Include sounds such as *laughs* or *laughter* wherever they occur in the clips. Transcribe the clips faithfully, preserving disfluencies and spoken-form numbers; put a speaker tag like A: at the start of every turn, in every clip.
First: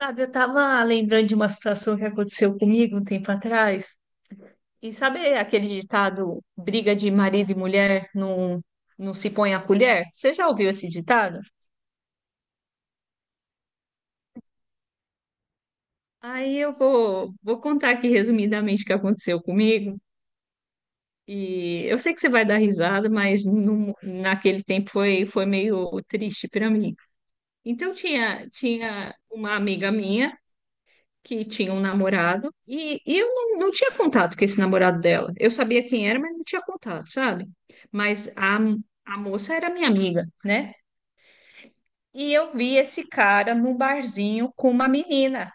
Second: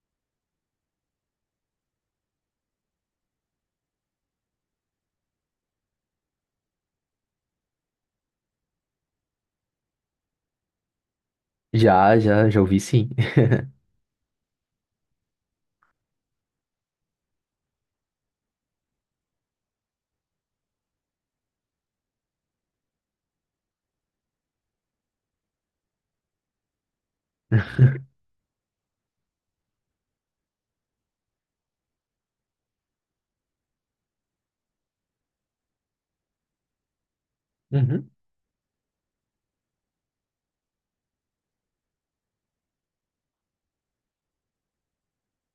A: Sabe, eu tava lembrando de uma situação que aconteceu comigo um tempo atrás. E sabe aquele ditado, briga de marido e mulher não, não se põe a colher? Você já ouviu esse ditado?
B: Já, já, já ouvi sim.
A: Aí eu vou, vou contar aqui resumidamente o que aconteceu comigo. E eu sei que você vai dar risada, mas no- naquele tempo foi, foi meio triste para mim. Então
B: *laughs*
A: tinha, tinha uma amiga minha que tinha um namorado e, e eu não, não tinha contato com esse namorado dela. Eu sabia quem era, mas não tinha contato, sabe?
B: Uhum.
A: Mas a, a moça era minha amiga, né? E eu vi esse cara no barzinho com uma menina.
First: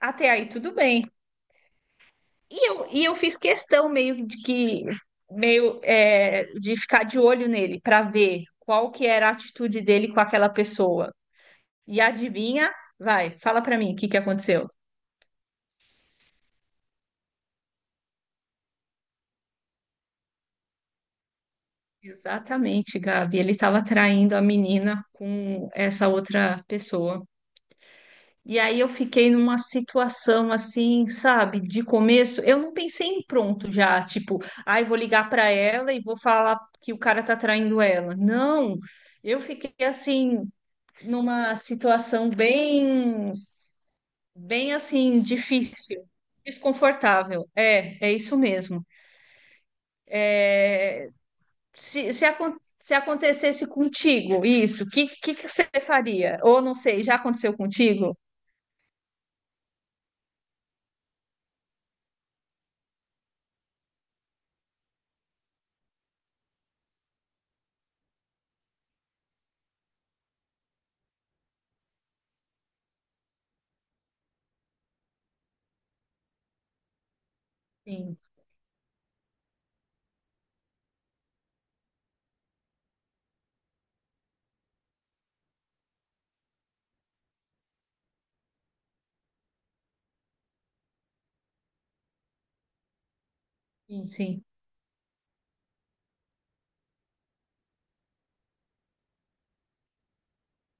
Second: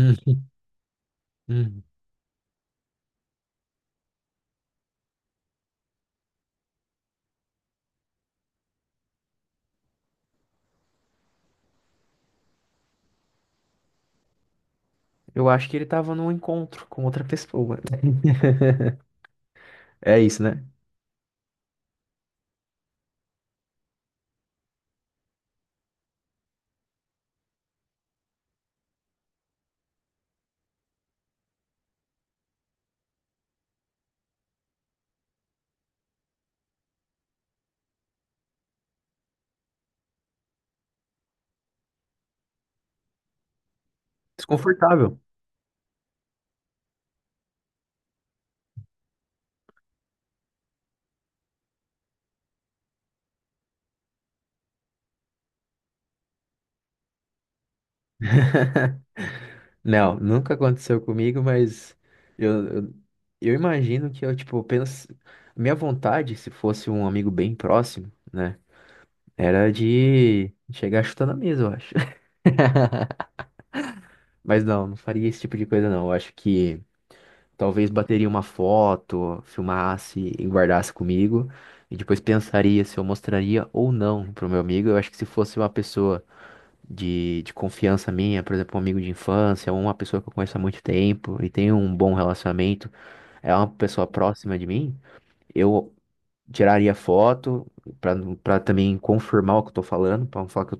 A: Até aí tudo bem.
B: Uhum.
A: E eu, e eu fiz questão meio de que meio é, de ficar de olho nele para ver qual que era a atitude dele com aquela pessoa. E adivinha? Vai, fala para mim o que que aconteceu.
B: Eu acho que ele tava num encontro com outra pessoa. É isso, né?
A: Exatamente, Gabi. Ele estava traindo a menina com essa outra pessoa. E aí eu fiquei numa situação assim, sabe, de começo, eu não pensei em pronto já, tipo, ai, vou ligar para ela e vou falar que o cara tá traindo ela. Não, eu fiquei assim numa situação bem, bem
B: Desconfortável.
A: assim difícil, desconfortável. É, é isso mesmo. É, Se, se, acon- se acontecesse contigo isso, o que, que, que você faria? Ou não sei, já aconteceu contigo?
B: Não, nunca aconteceu comigo, mas eu, eu, eu imagino que eu, tipo, penso. Minha vontade, se fosse um amigo bem próximo, né? Era de chegar chutando a mesa, eu acho. *laughs* Mas não, não faria esse tipo de coisa, não. Eu acho que. Talvez
A: Sim,
B: bateria uma foto, filmasse e guardasse comigo. E depois pensaria se eu mostraria ou não pro meu amigo. Eu acho que se fosse uma pessoa de, de confiança minha, por exemplo, um amigo de infância, ou uma pessoa que eu conheço há muito tempo e tenho um bom relacionamento, é uma pessoa
A: sim, sim,
B: próxima de mim. Eu tiraria foto pra para também confirmar o que eu tô falando, pra não falar que eu,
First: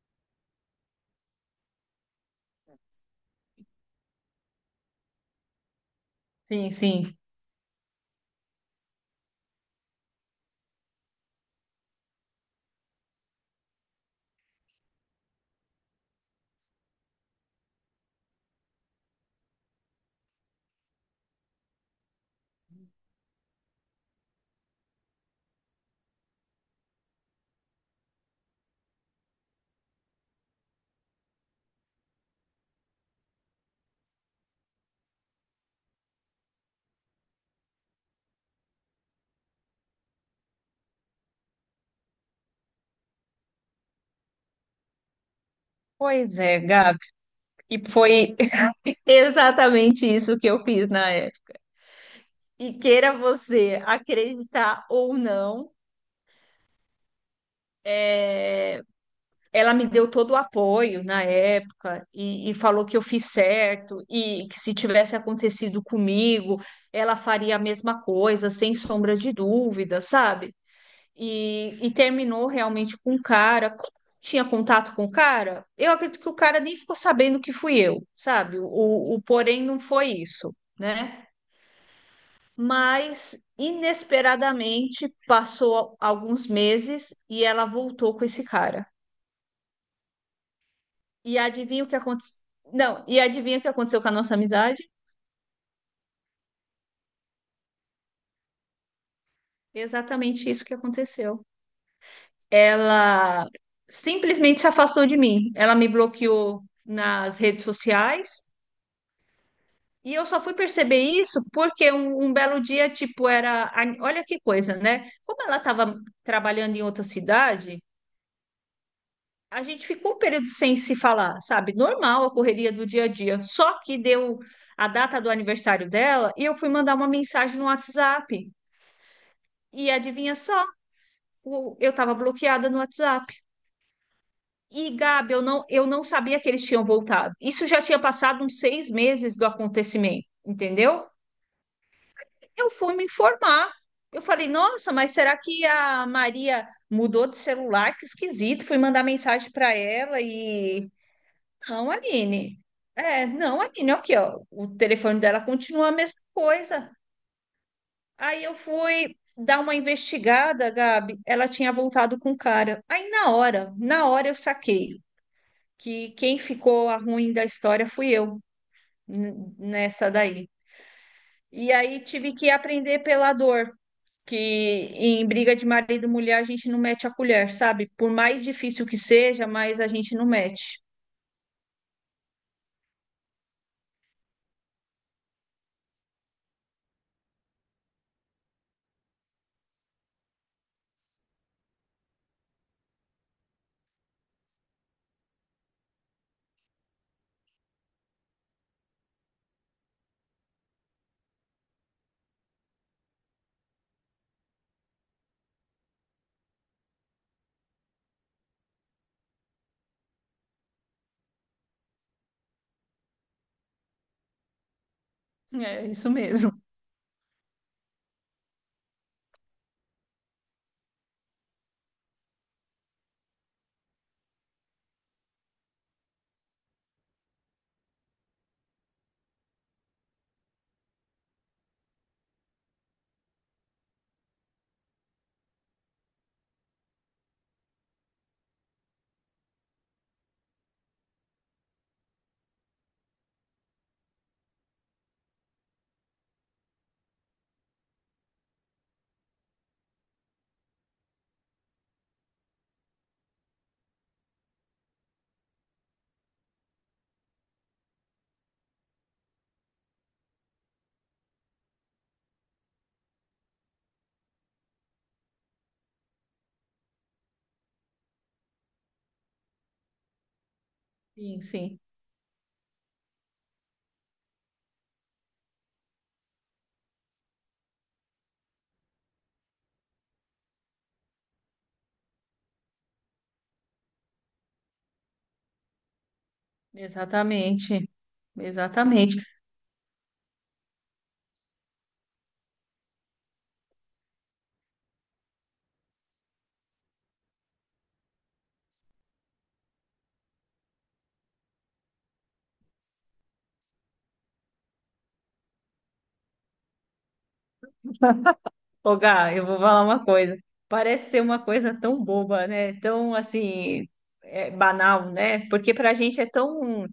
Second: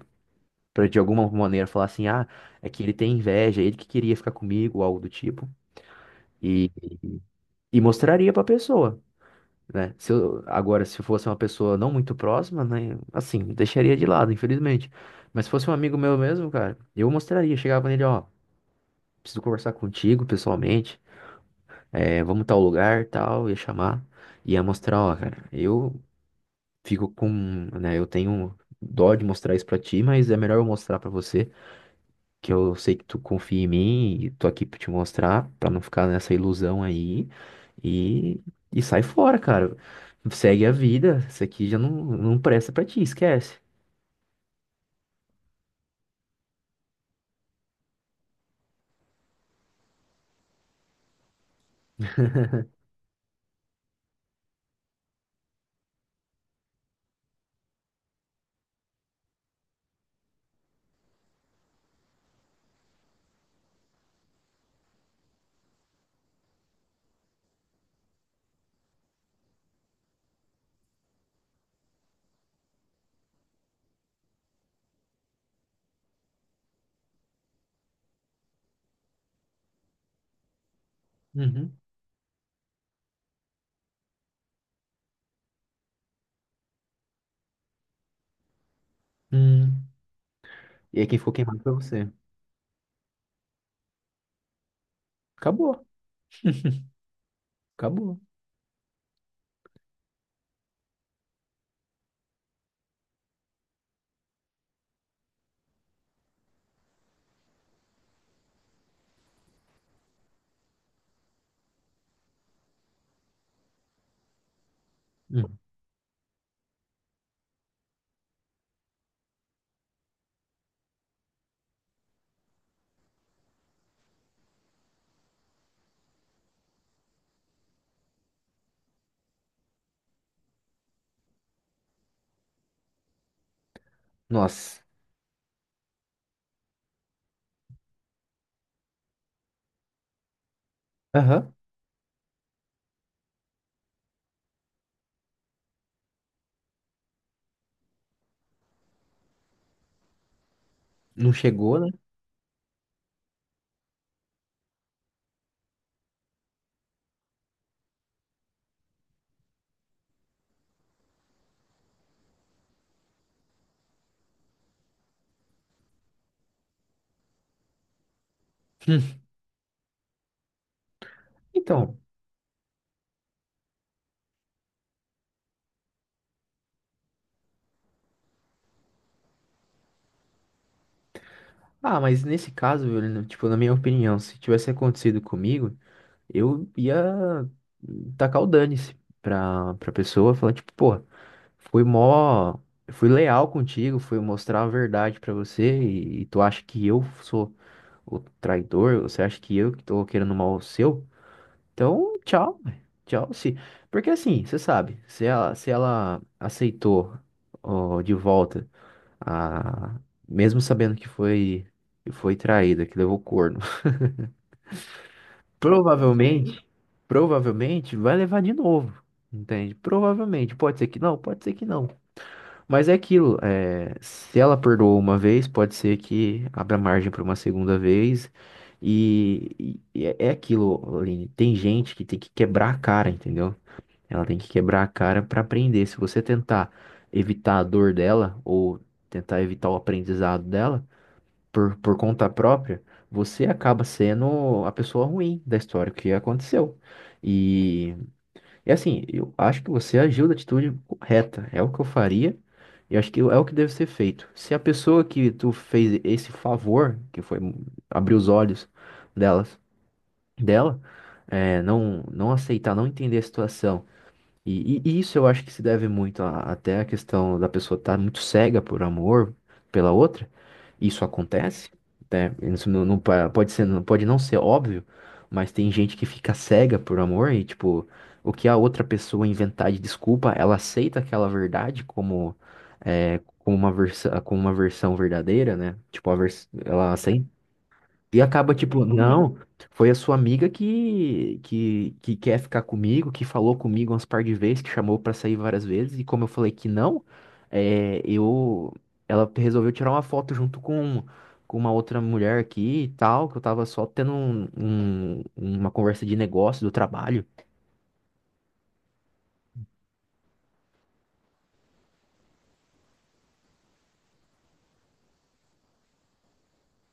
B: pra de alguma maneira falar assim, ah, é que ele tem inveja, é ele que queria ficar comigo, ou algo do tipo. E,
A: sim, sim.
B: e mostraria pra pessoa, né? Se eu, agora, se fosse uma pessoa não muito próxima, né? Assim, deixaria de lado, infelizmente. Mas se fosse um amigo meu mesmo, cara, eu mostraria, chegava nele, ó, preciso conversar contigo pessoalmente, é, vamos tal lugar, tal, ia chamar, ia mostrar, ó, cara, eu fico com, né? Eu tenho dó de mostrar isso pra ti, mas é melhor eu mostrar pra você, que eu sei que tu confia em mim e tô aqui pra te mostrar, pra não ficar nessa ilusão aí. E, e sai fora, cara. Segue a vida. Isso aqui já não, não presta pra ti, esquece.
A: Pois é, Gabi. E foi *laughs* exatamente isso que eu fiz na época. E queira você acreditar ou não, ela me deu todo o apoio na época e, e falou que eu fiz certo e que se tivesse acontecido comigo, ela faria a mesma coisa, sem sombra de dúvida, sabe? E, e terminou realmente com o cara. Como tinha contato com o cara? Eu acredito que o cara nem ficou sabendo que fui eu, sabe? O, o porém não foi isso, né?
B: Uhum.
A: Mas inesperadamente passou alguns meses e ela voltou com esse cara.
B: Hum. E aí quem ficou
A: E
B: queimado foi
A: adivinha o que
B: você.
A: aconteceu? Não, e adivinha o que aconteceu com a nossa amizade?
B: Acabou, acabou.
A: Exatamente isso que aconteceu. Ela simplesmente se afastou de mim. Ela me bloqueou nas redes sociais. E eu só fui perceber isso porque um, um belo dia, tipo, era. a- Olha que coisa, né? Como ela
B: Hum.
A: estava trabalhando em outra cidade, a gente ficou um período sem se falar, sabe? Normal a correria do dia a dia. Só que deu a data do aniversário dela e eu fui mandar uma mensagem no WhatsApp. E adivinha só? O- Eu estava bloqueada no WhatsApp.
B: Nossa.
A: E, Gabi, eu não, eu não sabia que eles tinham voltado. Isso já tinha passado uns seis meses do acontecimento, entendeu?
B: Aham.
A: Eu fui me informar. Eu falei, nossa, mas será que a Maria mudou de celular? Que esquisito. Fui mandar mensagem para ela e.
B: Não chegou, né?
A: Não, Aline. É, não, Aline, aqui, ó. O telefone dela continua a mesma coisa. Aí eu fui dar uma investigada, Gabi. Ela tinha voltado com o cara. Aí na hora, na hora eu saquei que quem ficou a ruim da história fui eu n- nessa daí. E
B: Então.
A: aí tive que aprender pela dor, que em briga de marido e mulher a gente não mete a colher, sabe? Por mais difícil que seja, mas a gente não mete.
B: Ah, mas nesse caso, eu não- tipo, na minha opinião, se tivesse acontecido comigo, eu ia tacar o dane-se pra, pra pessoa, falar, tipo, pô. Fui mó, fui leal contigo, fui mostrar a verdade pra você, e, e tu acha que eu sou o traidor? Você acha que eu que tô querendo mal seu? Então, tchau, ué. Tchau, se, porque assim, você sabe, se ela, se ela aceitou, ó, de volta a, mesmo sabendo que foi que foi traída, que levou corno, *laughs*
A: É isso mesmo.
B: provavelmente, provavelmente vai levar de novo. Entende? Provavelmente. Pode ser que não, pode ser que não. Mas é aquilo, é, se ela perdoou uma vez, pode ser que abra margem para uma segunda vez. E, e- é é aquilo, Aline, tem gente que tem que quebrar a cara, entendeu? Ela tem que quebrar a cara para aprender. Se você tentar evitar a dor dela ou tentar evitar o aprendizado dela por, por conta própria, você acaba sendo a pessoa ruim da história o que aconteceu. E assim, eu acho que você agiu da atitude correta. É o que eu faria e acho que é o que deve ser feito. Se a pessoa que tu fez esse favor, que foi abrir os olhos delas, dela, é, não, não aceitar, não entender a situação. E, e- e isso eu acho que se deve muito a- até à questão da pessoa estar muito cega por amor pela outra. Isso
A: Sim,
B: acontece,
A: sim,
B: né? Isso não, não pa- pode ser, não pode não ser óbvio, mas tem gente que fica cega por amor e tipo, o que a outra pessoa inventar de desculpa, ela aceita aquela verdade como é, como uma versão, como uma versão verdadeira, né? Tipo, a vers ela
A: exatamente,
B: e acaba tipo,
A: exatamente.
B: não, foi a sua amiga que, que, que quer ficar comigo, que falou comigo umas par de vezes, que chamou pra sair várias vezes, e como eu falei que não, é, eu, ela resolveu tirar uma foto junto com, com uma outra mulher aqui e tal, que eu tava só tendo um- um- uma conversa de negócio do trabalho.
A: Ô, Gá, eu vou falar uma coisa. Parece ser uma coisa tão boba, né? Tão assim, é, banal, né? Porque pra gente é tão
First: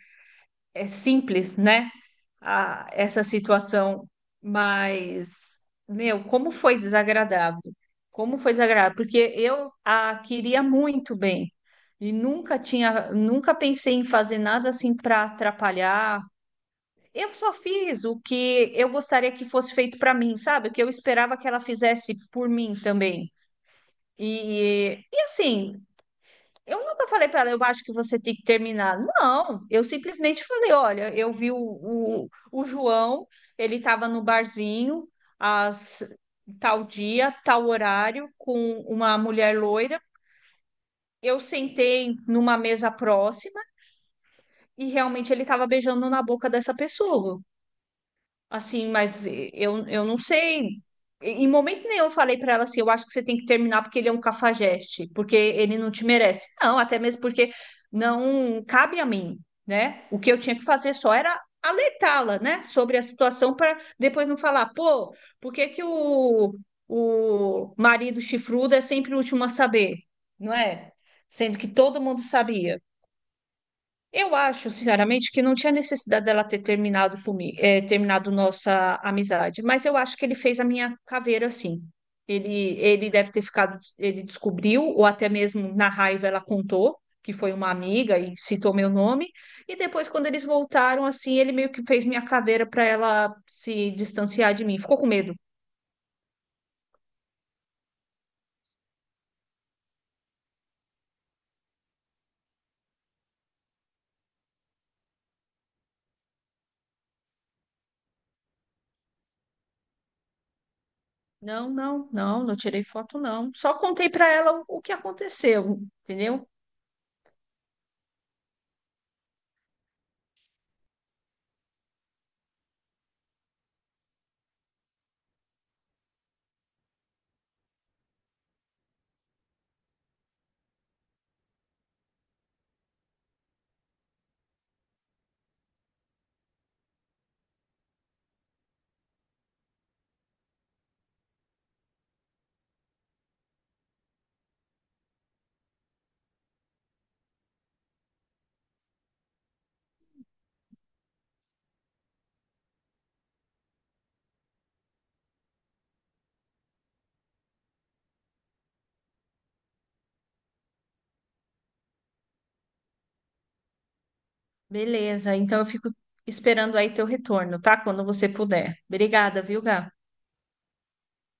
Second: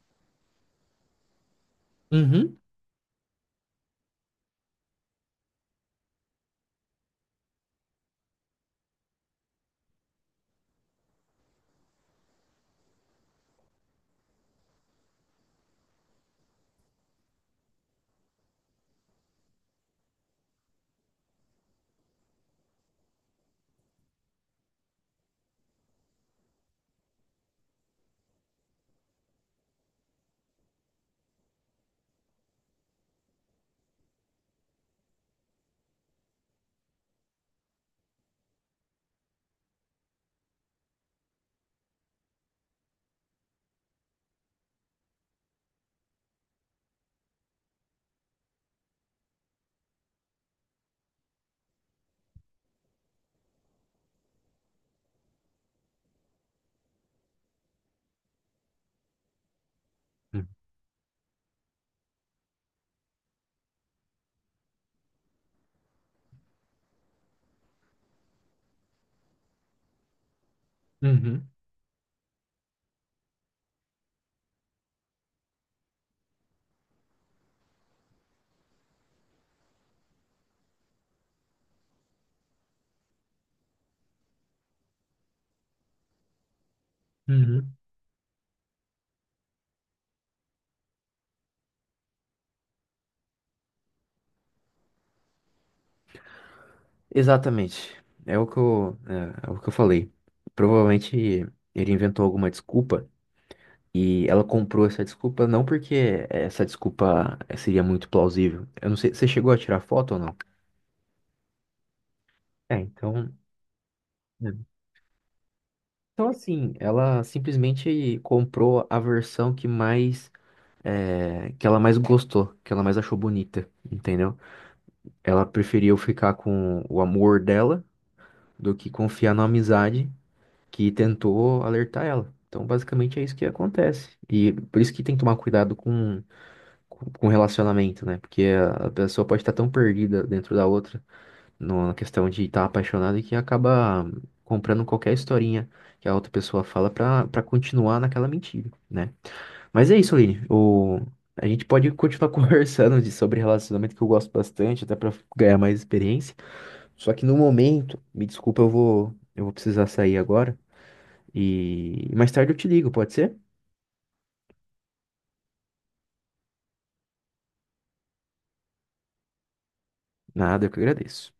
A: é simples, né?
B: Uhum.
A: A- essa situação, mas, meu, como foi desagradável. Como foi desagradável, porque eu a queria muito bem e nunca tinha, nunca pensei em fazer nada assim para atrapalhar. Eu só fiz o que eu gostaria que fosse feito para mim, sabe? O que eu esperava que ela fizesse por mim também. E, e assim, eu nunca falei para ela, eu acho que você tem que terminar. Não, eu simplesmente falei, olha, eu vi o, o, o João, ele estava no barzinho, às tal dia, tal horário, com uma mulher loira. Eu sentei numa mesa próxima e realmente ele estava beijando na boca dessa pessoa. Assim, mas eu, eu não sei. Em momento nenhum eu falei para ela assim, eu acho que você tem que terminar porque ele é um cafajeste, porque ele não te merece. Não, até mesmo porque não cabe a mim, né? O que eu tinha que fazer só era alertá-la, né, sobre a situação para depois não falar, pô, por que que o, o marido chifrudo é sempre o último a saber, não é?
B: Uhum.
A: Sendo que todo mundo sabia. Eu acho, sinceramente, que não tinha necessidade dela ter terminado comigo, terminado nossa amizade, mas eu acho que ele fez a minha caveira assim. Ele, ele deve ter ficado, ele descobriu, ou até mesmo na raiva ela contou que foi uma
B: Uhum.
A: amiga e citou meu nome, e depois quando eles voltaram assim, ele meio que fez minha caveira para ela se distanciar de mim. Ficou com medo.
B: Exatamente. É o que eu, é, é o que eu falei. Provavelmente ele inventou alguma desculpa. E ela comprou essa desculpa não porque essa desculpa eh, seria muito plausível. Eu não sei, você chegou a tirar foto ou não?
A: Não, não, não, não
B: É,
A: tirei foto
B: então.
A: não. Só contei para
B: É.
A: ela o, o que aconteceu,
B: Então,
A: entendeu?
B: assim, ela simplesmente comprou a versão que mais. Eh, que ela mais gostou, que ela mais achou bonita, entendeu? Ela preferiu ficar com o amor dela do que confiar na amizade que tentou alertar ela. Então, basicamente é isso que acontece. E por isso que tem que tomar cuidado com com com relacionamento, né? Porque a a pessoa pode estar tão perdida dentro da outra, na questão de estar apaixonada, que acaba comprando qualquer historinha que a outra pessoa fala pra, pra continuar naquela mentira, né? Mas é isso, Aline. O... A gente pode continuar *laughs* conversando de, sobre relacionamento, que eu gosto bastante, até pra ganhar mais experiência. Só que no momento, me desculpa, eu vou, eu vou precisar sair agora. E mais tarde eu te ligo, pode ser?
A: Beleza, então eu fico esperando aí teu retorno, tá? Quando você puder. Obrigada, viu, Gá?
B: Nada, eu que agradeço.